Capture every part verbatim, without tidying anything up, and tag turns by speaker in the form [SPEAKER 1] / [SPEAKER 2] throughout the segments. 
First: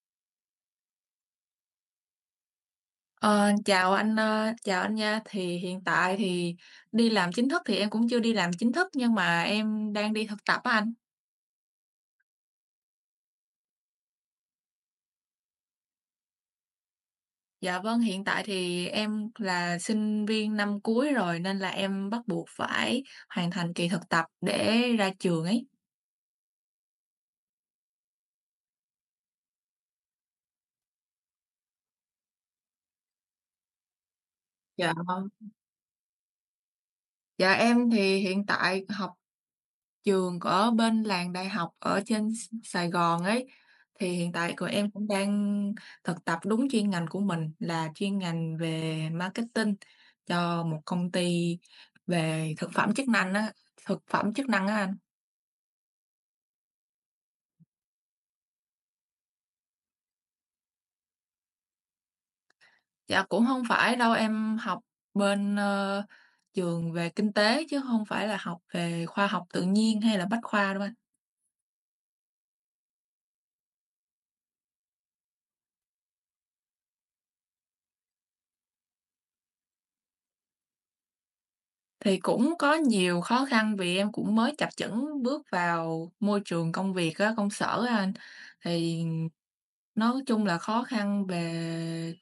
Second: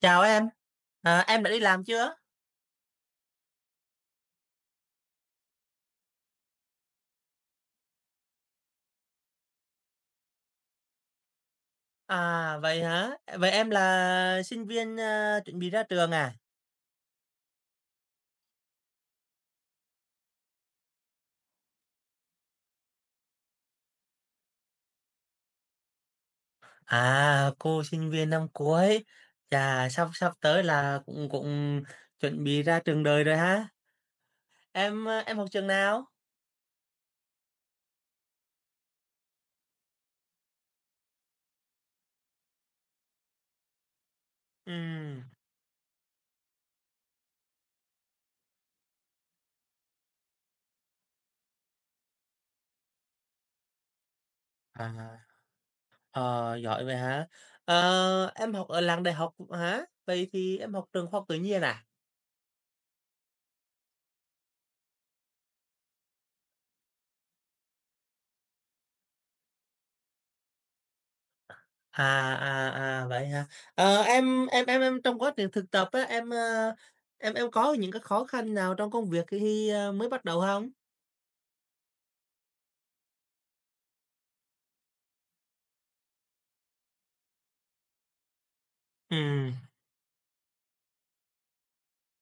[SPEAKER 1] Chào em, à, em đã đi làm chưa?
[SPEAKER 2] Ờ, chào anh, ơ, chào anh nha. Thì hiện tại thì đi làm chính thức thì em cũng chưa đi làm chính thức, nhưng mà em đang đi thực tập á anh.
[SPEAKER 1] À vậy hả? Vậy em là sinh viên à, chuẩn bị ra trường à?
[SPEAKER 2] Dạ vâng, hiện tại thì em là sinh viên năm cuối rồi, nên là em bắt buộc phải hoàn thành kỳ thực tập để ra trường ấy.
[SPEAKER 1] À cô sinh viên năm cuối, chà sắp sắp tới là cũng cũng chuẩn bị ra trường đời rồi ha.
[SPEAKER 2] Dạ,
[SPEAKER 1] Em à,
[SPEAKER 2] vâng.
[SPEAKER 1] em học trường nào?
[SPEAKER 2] Dạ em thì hiện tại học trường ở bên làng đại học ở trên S Sài Gòn ấy, thì hiện tại của
[SPEAKER 1] Ừ.
[SPEAKER 2] em cũng đang thực tập đúng chuyên ngành của mình, là chuyên ngành về marketing cho một công ty về thực phẩm chức năng á, thực phẩm chức năng á anh.
[SPEAKER 1] À, ờ, Giỏi vậy hả? Ờ, em học ở làng đại học hả? Vậy thì em học trường khoa học tự nhiên à?
[SPEAKER 2] Dạ, cũng không phải đâu, em học bên, ơ, trường về kinh tế, chứ không phải là học về khoa học tự nhiên hay là bách khoa đâu anh.
[SPEAKER 1] À, à, à, Vậy hả? Ờ, em em em em trong quá trình thực tập á, em, ơ, em em có những cái khó khăn nào trong công việc khi, ơ, mới bắt đầu không.
[SPEAKER 2] Thì cũng có nhiều khó khăn, vì em cũng mới chập chững bước vào môi trường công việc á, công sở á anh. Thì
[SPEAKER 1] ừ
[SPEAKER 2] nói chung là khó khăn về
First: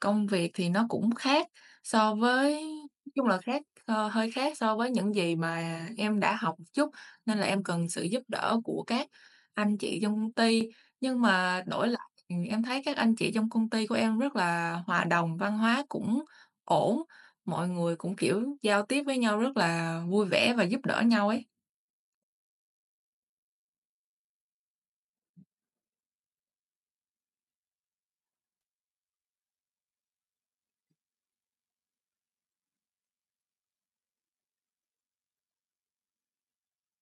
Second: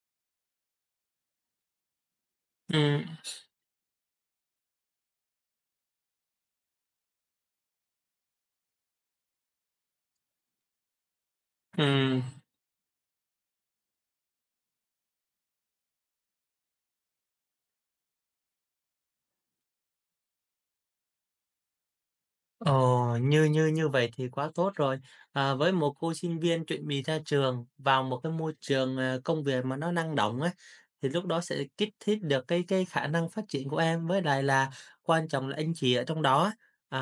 [SPEAKER 2] công việc thì nó cũng khác so với,
[SPEAKER 1] ừ
[SPEAKER 2] nói chung là khác, ờ, hơi khác so với những gì mà em đã học một chút, nên là em cần sự giúp đỡ của các anh chị trong công ty. Nhưng mà đổi lại,
[SPEAKER 1] ừ
[SPEAKER 2] ừm, em thấy các anh chị trong công ty của em rất là hòa đồng, văn hóa cũng ổn. Mọi người cũng, kiểu, giao tiếp với nhau rất là vui vẻ và giúp đỡ nhau ấy.
[SPEAKER 1] Ồ, như như như vậy thì quá tốt rồi. À, với một cô sinh viên chuẩn bị ra trường vào một cái môi trường à, công việc mà nó năng động ấy, thì lúc đó sẽ kích thích được cái cái khả năng phát triển của em. Với lại là quan trọng là anh chị ở trong đó, à,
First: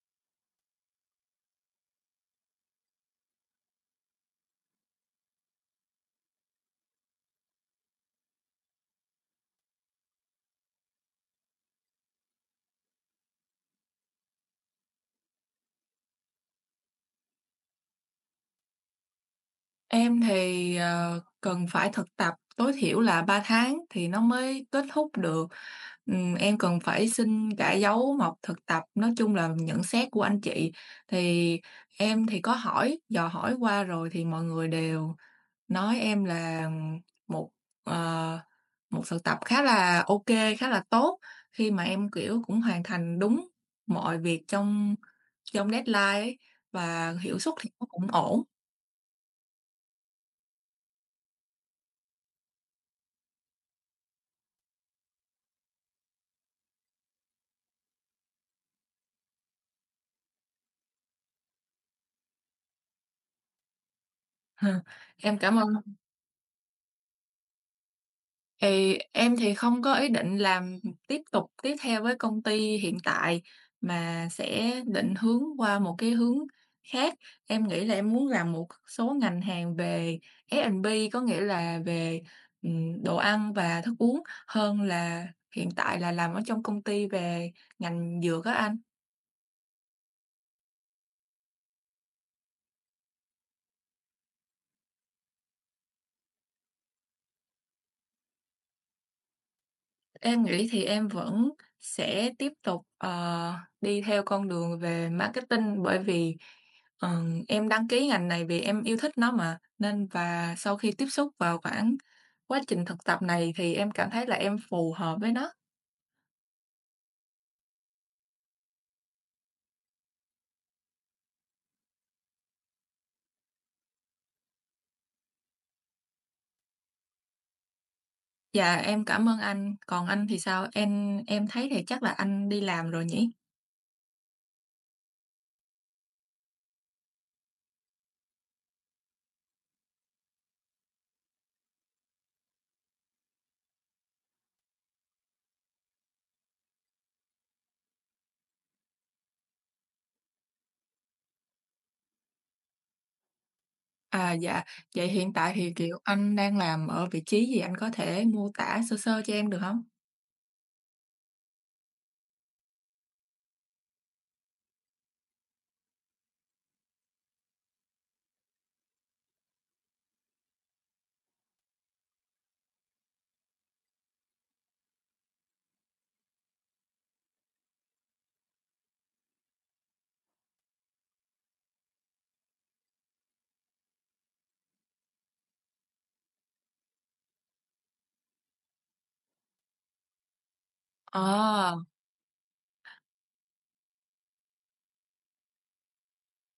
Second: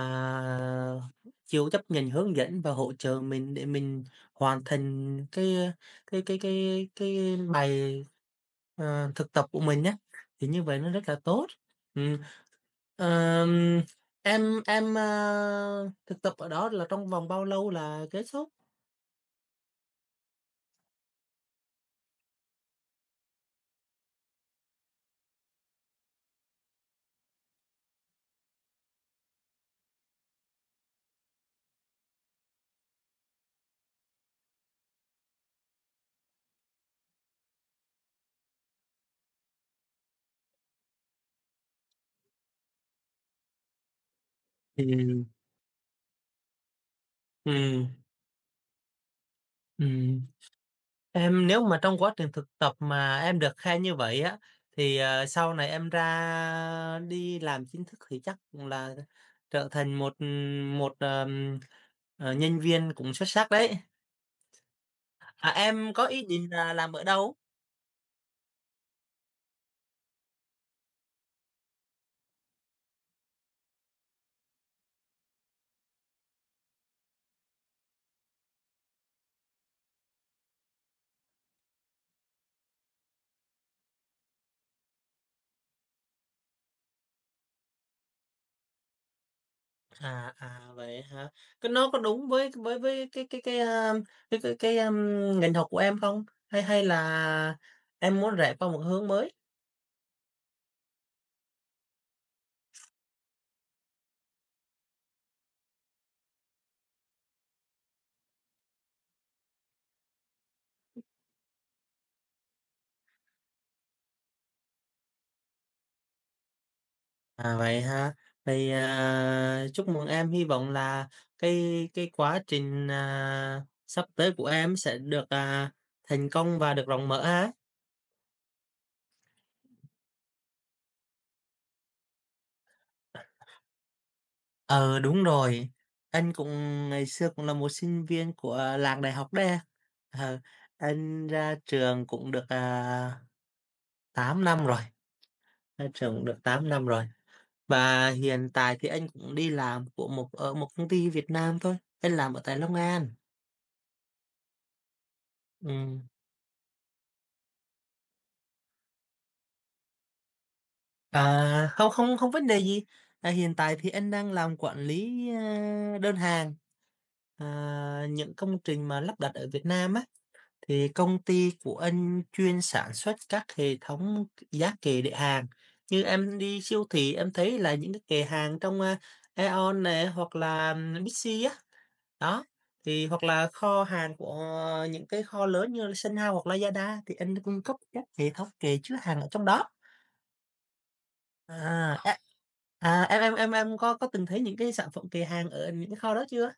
[SPEAKER 1] chịu chấp nhận hướng dẫn và hỗ trợ mình để mình hoàn thành cái cái cái cái cái bài à, thực tập của mình nhé. Thì như vậy nó rất là tốt. Ừ, Ờm, em em, a, thực tập ở đó là trong vòng bao lâu là kết thúc?
[SPEAKER 2] Em thì, ờ, cần phải thực tập tối thiểu là ba tháng thì nó mới kết thúc được. Ừm, em cần phải xin cả dấu mộc thực tập, nói chung là nhận xét của anh chị. Thì em thì có hỏi, dò hỏi qua rồi thì mọi người đều nói em là một, ờ, một thực tập khá là ok, khá là tốt, khi mà em, kiểu, cũng hoàn thành đúng mọi việc trong
[SPEAKER 1] Ừm,
[SPEAKER 2] trong deadline ấy, và hiệu suất thì nó
[SPEAKER 1] ừm,
[SPEAKER 2] cũng ổn.
[SPEAKER 1] ừm. Em nếu mà trong quá trình thực tập mà em được khen như vậy á, thì, ờ, sau này em ra đi làm chính thức thì chắc cũng là trở thành một, một, ờm, ờ, nhân viên cũng xuất sắc đấy.
[SPEAKER 2] Em
[SPEAKER 1] À,
[SPEAKER 2] cảm ơn.
[SPEAKER 1] em có ý định là làm ở đâu?
[SPEAKER 2] Thì em thì không có ý định làm tiếp tục, tiếp theo với công ty hiện tại, mà sẽ định hướng qua một cái hướng khác. Em nghĩ là em muốn làm một số ngành hàng về ép bê, có nghĩa là về, ừm, đồ ăn và thức uống, hơn là hiện tại là làm ở trong công ty về ngành dược á anh.
[SPEAKER 1] À, à, vậy hả? Cái nó có đúng với với với cái cái cái, a, cái cái cái, ưm, ngành học của em không? Hay hay là em muốn rẽ qua một hướng mới?
[SPEAKER 2] Em nghĩ thì em vẫn sẽ tiếp tục, ờ, đi theo con đường về marketing, bởi vì, ừm, em đăng ký ngành này vì em yêu thích nó mà, nên và sau khi tiếp xúc vào khoảng quá trình thực tập này thì em cảm thấy là em phù hợp với nó.
[SPEAKER 1] À, vậy ha. Thì, à, chúc mừng em, hy vọng là cái cái quá trình, à, sắp tới của em sẽ được, à, thành công và được rộng mở ha.
[SPEAKER 2] Dạ, em cảm ơn anh, còn anh thì sao? Em em thấy thì chắc là anh đi làm rồi nhỉ?
[SPEAKER 1] Ờ, đúng rồi. Anh cũng ngày xưa cũng là một sinh viên của làng đại học đây. Ờ, anh ra trường cũng được, à tám năm rồi, ra trường được tám năm rồi. Và hiện tại thì anh cũng đi làm của một ở một công ty Việt Nam thôi, anh làm ở tại Long An.
[SPEAKER 2] À, dạ, vậy hiện tại thì, kiểu,
[SPEAKER 1] Ừm,
[SPEAKER 2] anh đang làm ở vị trí gì? Anh có thể mô tả sơ sơ cho em được không?
[SPEAKER 1] à, không không không vấn đề gì. À, hiện tại thì anh đang làm quản lý, a, đơn hàng, à, những công trình mà lắp đặt ở Việt Nam á, thì công ty của anh chuyên sản xuất các hệ thống giá kệ để hàng. Như em đi siêu thị em thấy là những cái kệ hàng trong, a, Aeon nè, hoặc là Bixi á. Đó, thì hoặc là kho hàng của những cái kho lớn như là Sun House hoặc Lazada thì anh cung cấp các hệ thống kệ chứa hàng ở trong đó.
[SPEAKER 2] Ờ.
[SPEAKER 1] À, Ờ. à, em em em em có có từng thấy những cái sản phẩm kệ hàng ở những cái kho đó chưa?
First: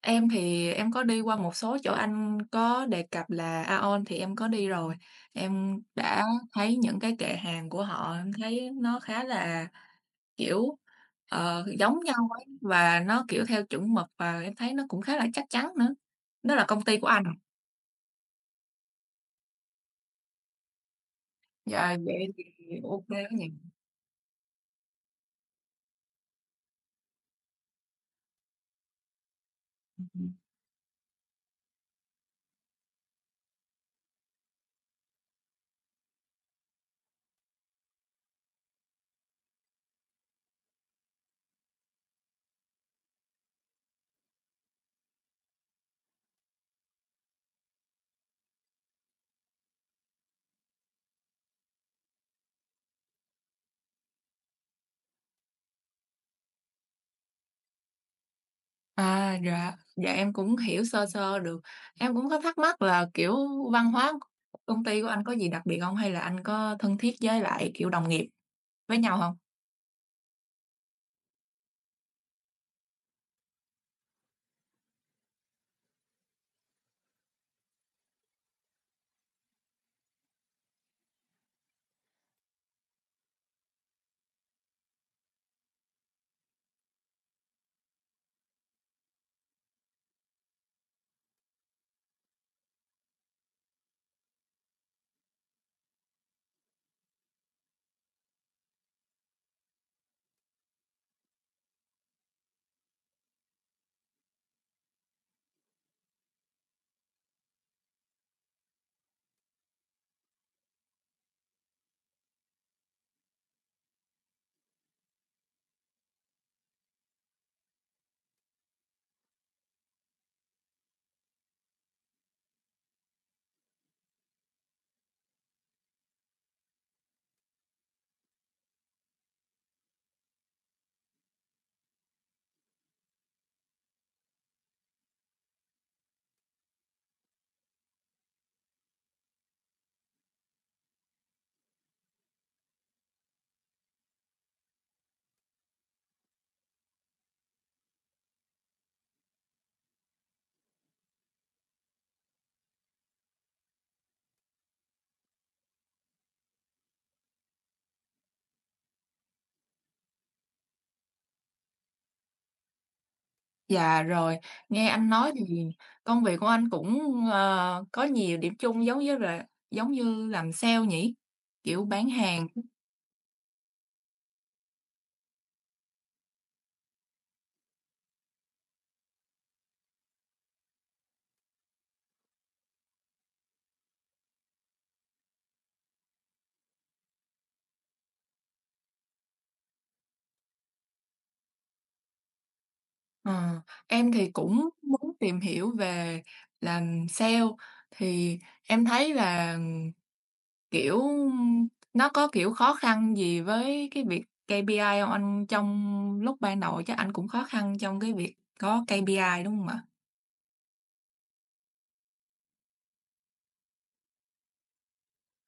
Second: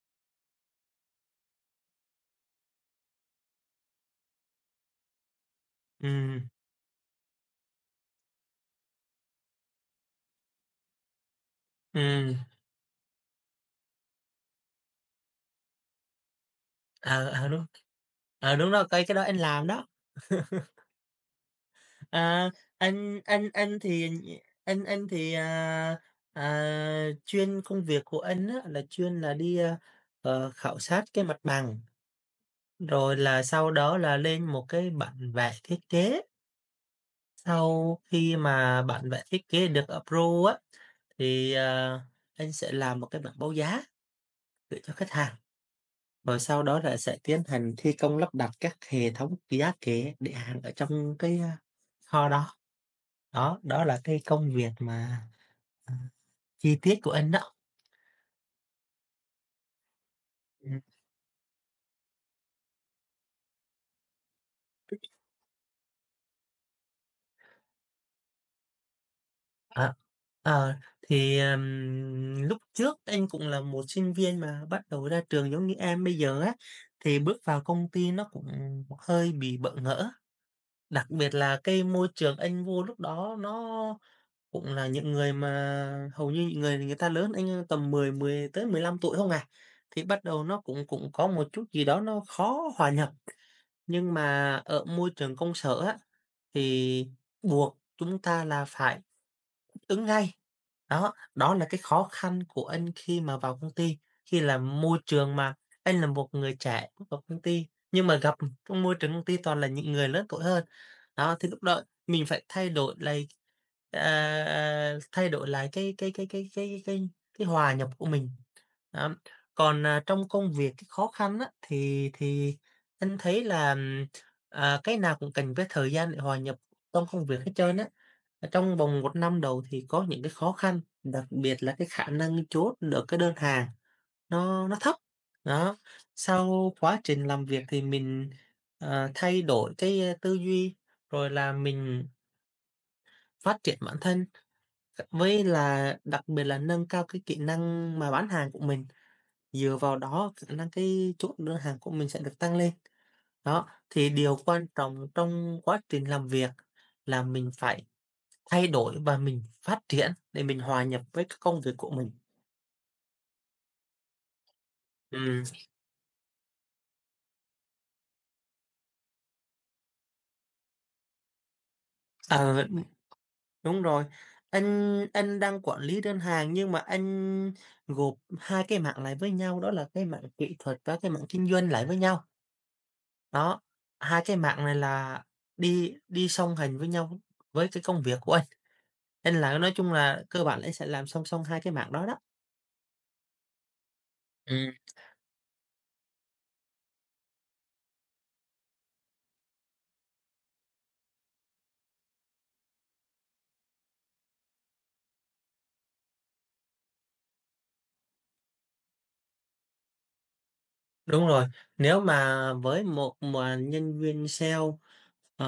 [SPEAKER 2] Em thì em có đi qua một số chỗ anh có đề cập là AEON thì em có đi rồi. Em đã
[SPEAKER 1] Ừ
[SPEAKER 2] thấy những cái kệ hàng của họ, em thấy nó khá là, kiểu, ờ, giống nhau
[SPEAKER 1] ừm,
[SPEAKER 2] ấy, và nó, kiểu, theo chuẩn mực, và em thấy nó cũng khá là chắc chắn nữa. Nó là công ty của anh,
[SPEAKER 1] ờ, ờ, đúng, ờ, đúng rồi, cái cái đó anh làm đó.
[SPEAKER 2] dạ, vậy thì
[SPEAKER 1] À,
[SPEAKER 2] ok kê
[SPEAKER 1] anh
[SPEAKER 2] quá nhỉ.
[SPEAKER 1] anh anh thì anh anh thì, à, à, chuyên công việc của anh á là chuyên là đi, a,
[SPEAKER 2] Ừm.
[SPEAKER 1] ờ, khảo sát cái mặt bằng. Rồi là sau đó là lên một cái bản vẽ thiết kế, sau khi mà bản vẽ thiết kế được approve á, thì, ờ, anh sẽ làm một cái bản báo giá gửi cho khách hàng, rồi sau đó là sẽ tiến hành thi công lắp đặt các hệ thống giá kệ, để hàng ở trong cái, a, kho đó. Đó, đó là cái công việc mà, à, chi tiết của anh đó.
[SPEAKER 2] À, dạ, dạ em cũng
[SPEAKER 1] Ừm,
[SPEAKER 2] hiểu sơ sơ được. Em cũng có thắc mắc là, kiểu, văn hóa công ty của anh có gì đặc biệt không, hay là anh có thân thiết với lại, kiểu, đồng nghiệp với nhau hông?
[SPEAKER 1] ờ. Ờ, thì, ừm, lúc trước anh cũng là một sinh viên mà bắt đầu ra trường giống như em bây giờ á, thì bước vào công ty nó cũng hơi bị bỡ ngỡ. Đặc biệt là cái môi trường anh vô lúc đó nó cũng là những người mà hầu như những người người ta lớn anh tầm mười mười tới mười lăm tuổi không à. Thì bắt đầu nó cũng cũng có một chút gì đó nó khó hòa nhập, nhưng mà ở môi trường công sở á, thì buộc chúng ta là phải ứng ngay. Đó, đó là cái khó khăn của anh khi mà vào công ty, khi là môi trường mà anh là một người trẻ bước vào công ty, nhưng mà gặp trong môi trường công ty toàn là những người lớn tuổi hơn. Đó, thì lúc đó mình phải thay đổi lại, à, à, thay đổi lại cái cái cái cái cái cái cái hòa nhập của mình. Đó. Còn, à, trong công việc cái khó khăn á, thì thì anh thấy là, ừm, à, cái nào cũng cần cái thời gian để hòa nhập trong công việc hết trơn á, trong vòng một năm đầu thì có những cái khó khăn, đặc biệt là cái khả năng chốt được cái đơn hàng nó nó thấp. Đó, sau quá trình làm việc thì mình, ờ, thay đổi cái, ơ, tư duy, rồi là mình phát triển bản thân, với là đặc biệt là nâng cao cái kỹ năng mà bán hàng của mình, dựa vào đó khả năng cái chốt đơn hàng của mình sẽ được tăng lên. Đó, thì điều quan trọng trong quá trình làm việc là mình phải thay đổi và mình phát triển để mình hòa nhập với các công việc của mình.
[SPEAKER 2] Dạ, rồi, nghe anh nói
[SPEAKER 1] Ừm,
[SPEAKER 2] thì công việc của anh cũng, ờ, có nhiều điểm chung, giống với là giống như làm sale nhỉ? Kiểu bán
[SPEAKER 1] ờ,
[SPEAKER 2] hàng.
[SPEAKER 1] đúng rồi. Anh anh đang quản lý đơn hàng nhưng mà anh gộp hai cái mảng lại với nhau, đó là cái mảng kỹ thuật và cái mảng kinh doanh lại với nhau. Đó, hai cái mảng này là đi đi song hành với nhau với cái công việc của anh. Nên là nói chung là cơ bản là anh sẽ làm song song hai cái mảng đó đó.
[SPEAKER 2] Ờ, em thì cũng
[SPEAKER 1] Ừm.
[SPEAKER 2] muốn tìm hiểu về làm sale, thì em thấy là, kiểu, nó có, kiểu, khó khăn gì với cái việc ca pê i hông anh? Trong lúc ban đầu chắc anh cũng khó khăn trong cái việc có ca pê i, đúng hông ạ?
[SPEAKER 1] Đúng rồi, nếu mà với một mà nhân viên sale, ờ,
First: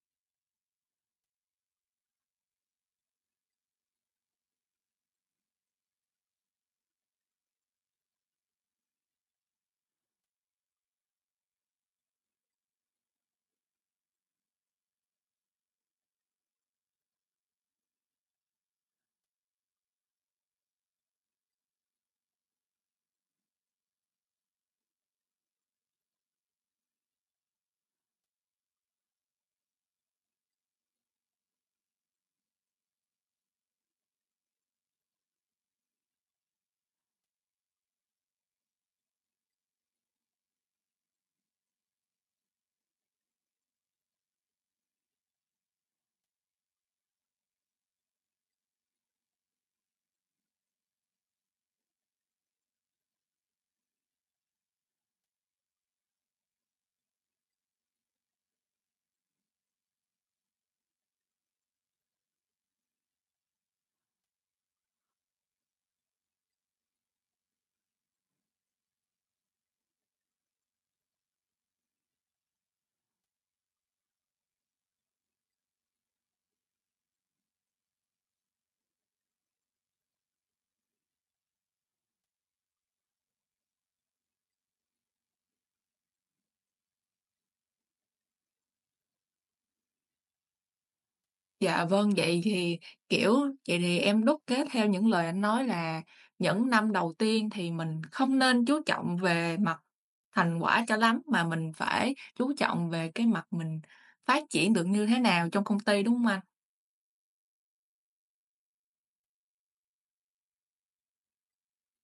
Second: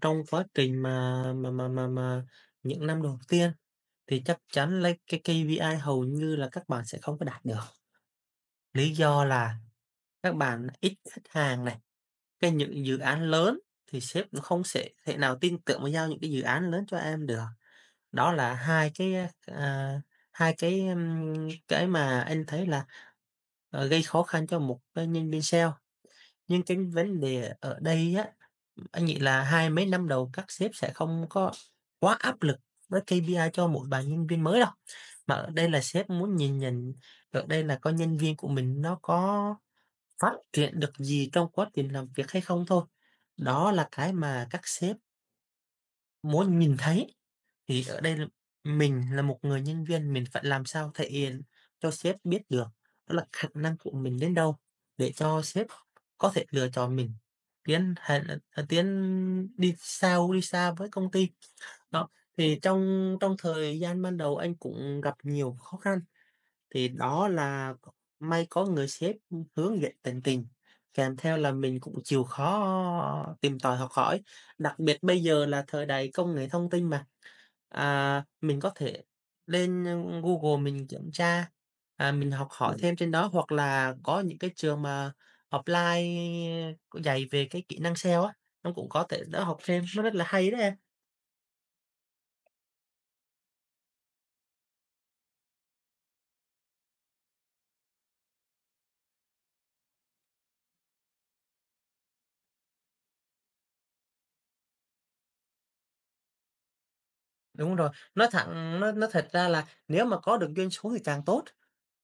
[SPEAKER 1] trong quá trình mà mà mà mà mà những năm đầu tiên thì chắc chắn lấy cái ca pê i hầu như là các bạn sẽ không có đạt được. Lý do là các bạn ít khách hàng này, cái những dự án lớn thì sếp nó không sẽ thể nào tin tưởng mà giao những cái dự án lớn cho em được. Đó là hai cái, à, hai cái, ưm, cái mà anh thấy là, ờ, gây khó khăn cho một cái nhân viên sale. Nhưng cái vấn đề ở đây á, anh nghĩ là hai mấy năm đầu các sếp sẽ không có quá áp lực với ca pê i cho mỗi bạn nhân viên mới đâu. Mà ở đây là sếp muốn nhìn nhận ở đây là coi nhân viên của mình nó có phát triển được gì trong quá trình làm việc hay không thôi. Đó là cái mà các sếp muốn nhìn thấy. Thì ở đây là mình là một người nhân viên, mình phải làm sao thể hiện cho sếp biết được đó là khả năng của mình đến đâu để cho sếp có thể lựa chọn mình tiến hành ờ, tiến đi sâu, đi xa với công ty. Đó, thì trong trong thời gian ban đầu anh cũng gặp nhiều khó khăn, thì đó là may có người sếp, hướng dẫn tận tình, kèm theo là mình cũng chịu khó tìm tòi học hỏi. Đặc biệt bây giờ là thời đại công nghệ thông tin mà. À, mình có thể lên Google mình kiểm tra, à, mình học hỏi Ừm. thêm trên đó, hoặc là có những cái trường mà offline dạy về cái kỹ năng sale á, nó cũng có thể đỡ học thêm, nó rất là hay đấy em.
[SPEAKER 2] Dạ vâng, vậy thì, kiểu, vậy thì em đúc kết theo những lời anh nói là những năm đầu tiên thì mình không nên chú trọng về mặt thành quả cho lắm, mà mình phải chú trọng về cái mặt mình phát triển được như thế nào trong công ty, đúng không anh?
[SPEAKER 1] Đúng rồi, nói thẳng nó nó thật ra là nếu mà có được doanh số thì càng tốt.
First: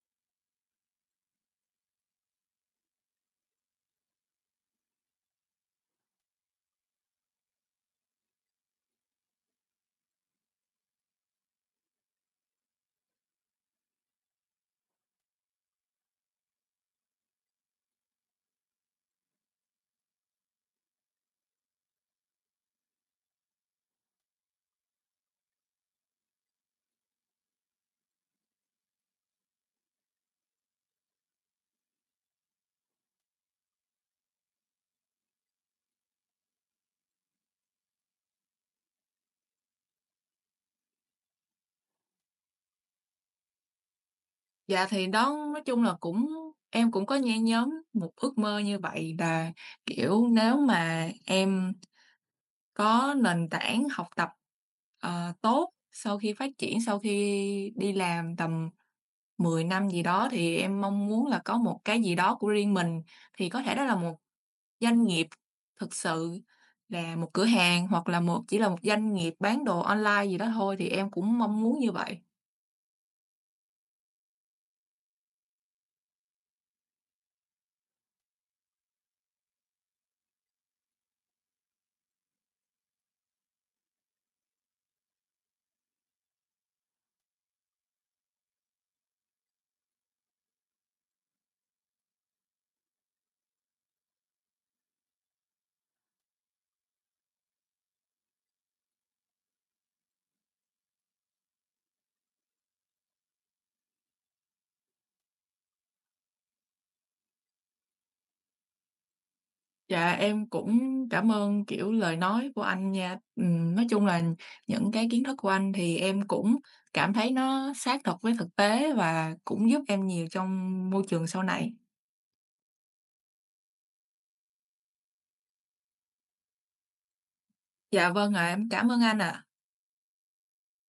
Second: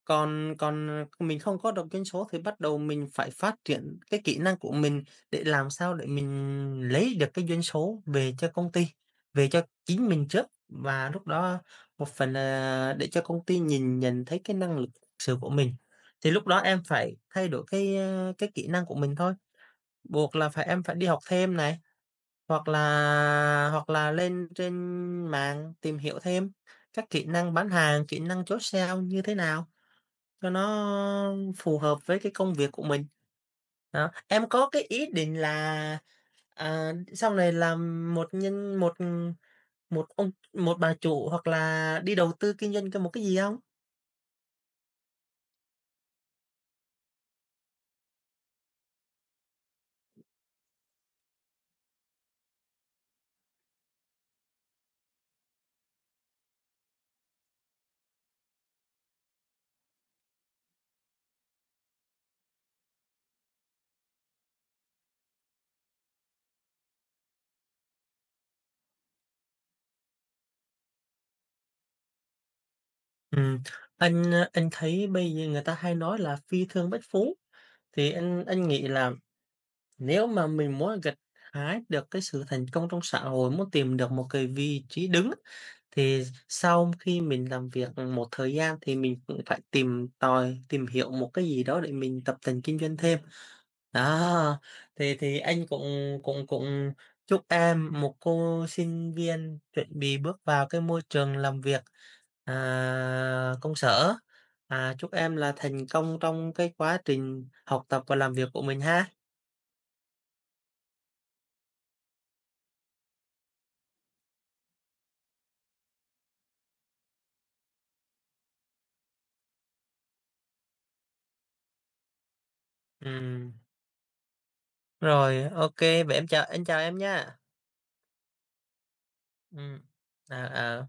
[SPEAKER 1] Còn còn, ờ, Mình không có đọc doanh số thì bắt đầu mình phải phát triển cái kỹ năng của mình để làm sao để mình lấy được cái doanh số về cho công ty, về cho chính mình trước. Và lúc đó một phần là để cho công ty nhìn nhận thấy cái năng lực thực sự của mình. Thì lúc đó em phải thay đổi cái, ơ, cái kỹ năng của mình thôi, buộc là phải em phải đi học thêm này, hoặc là hoặc là lên trên mạng tìm hiểu thêm các kỹ năng bán hàng, kỹ năng chốt sale như thế nào. Cho nó phù hợp với cái công việc của mình. Đó, em có cái ý định là, à, sau này làm một nhân một, một ông một bà chủ hoặc là đi đầu tư kinh doanh cho một cái gì không?
[SPEAKER 2] Dạ, thì đó, nói chung là cũng em cũng có nhen nhóm một ước mơ như vậy là, kiểu, nếu mà em có nền tảng học tập, ờ, tốt sau khi phát triển, sau khi đi làm tầm mười năm gì đó, thì em mong muốn là có một cái gì đó của riêng mình, thì có thể đó là một doanh nghiệp thực sự, là một cửa hàng, hoặc là một, chỉ là một doanh nghiệp bán đồ online gì đó thôi, thì em cũng mong muốn như vậy.
[SPEAKER 1] Ừm, anh, anh thấy bây giờ người ta hay nói là "phi thương bất phú", thì anh anh nghĩ là nếu mà mình muốn gặt hái được cái sự thành công trong xã hội, muốn tìm được một cái vị trí đứng á, thì sau khi mình làm việc một thời gian thì mình cũng phải tìm tòi, tìm hiểu một cái gì đó để mình tập tành kinh doanh thêm. Đó, thì thì anh cũng cũng cũng chúc em, một cô sinh viên chuẩn bị bước vào cái môi trường làm việc, à, công sở, à, chúc em là thành công trong cái quá trình học tập và làm việc của mình ha.
[SPEAKER 2] Dạ, em cũng cảm ơn, kiểu, lời nói của anh nha. Ừm, nói chung là những cái kiến thức của anh thì em cũng cảm thấy nó sát thật với thực tế, và cũng giúp em nhiều trong môi trường sau này.
[SPEAKER 1] Ừm. Rồi, ok. Vậy em chào anh chào em nha.
[SPEAKER 2] Dạ, vâng ạ, em cảm ơn anh ạ.
[SPEAKER 1] Ừ. à, à,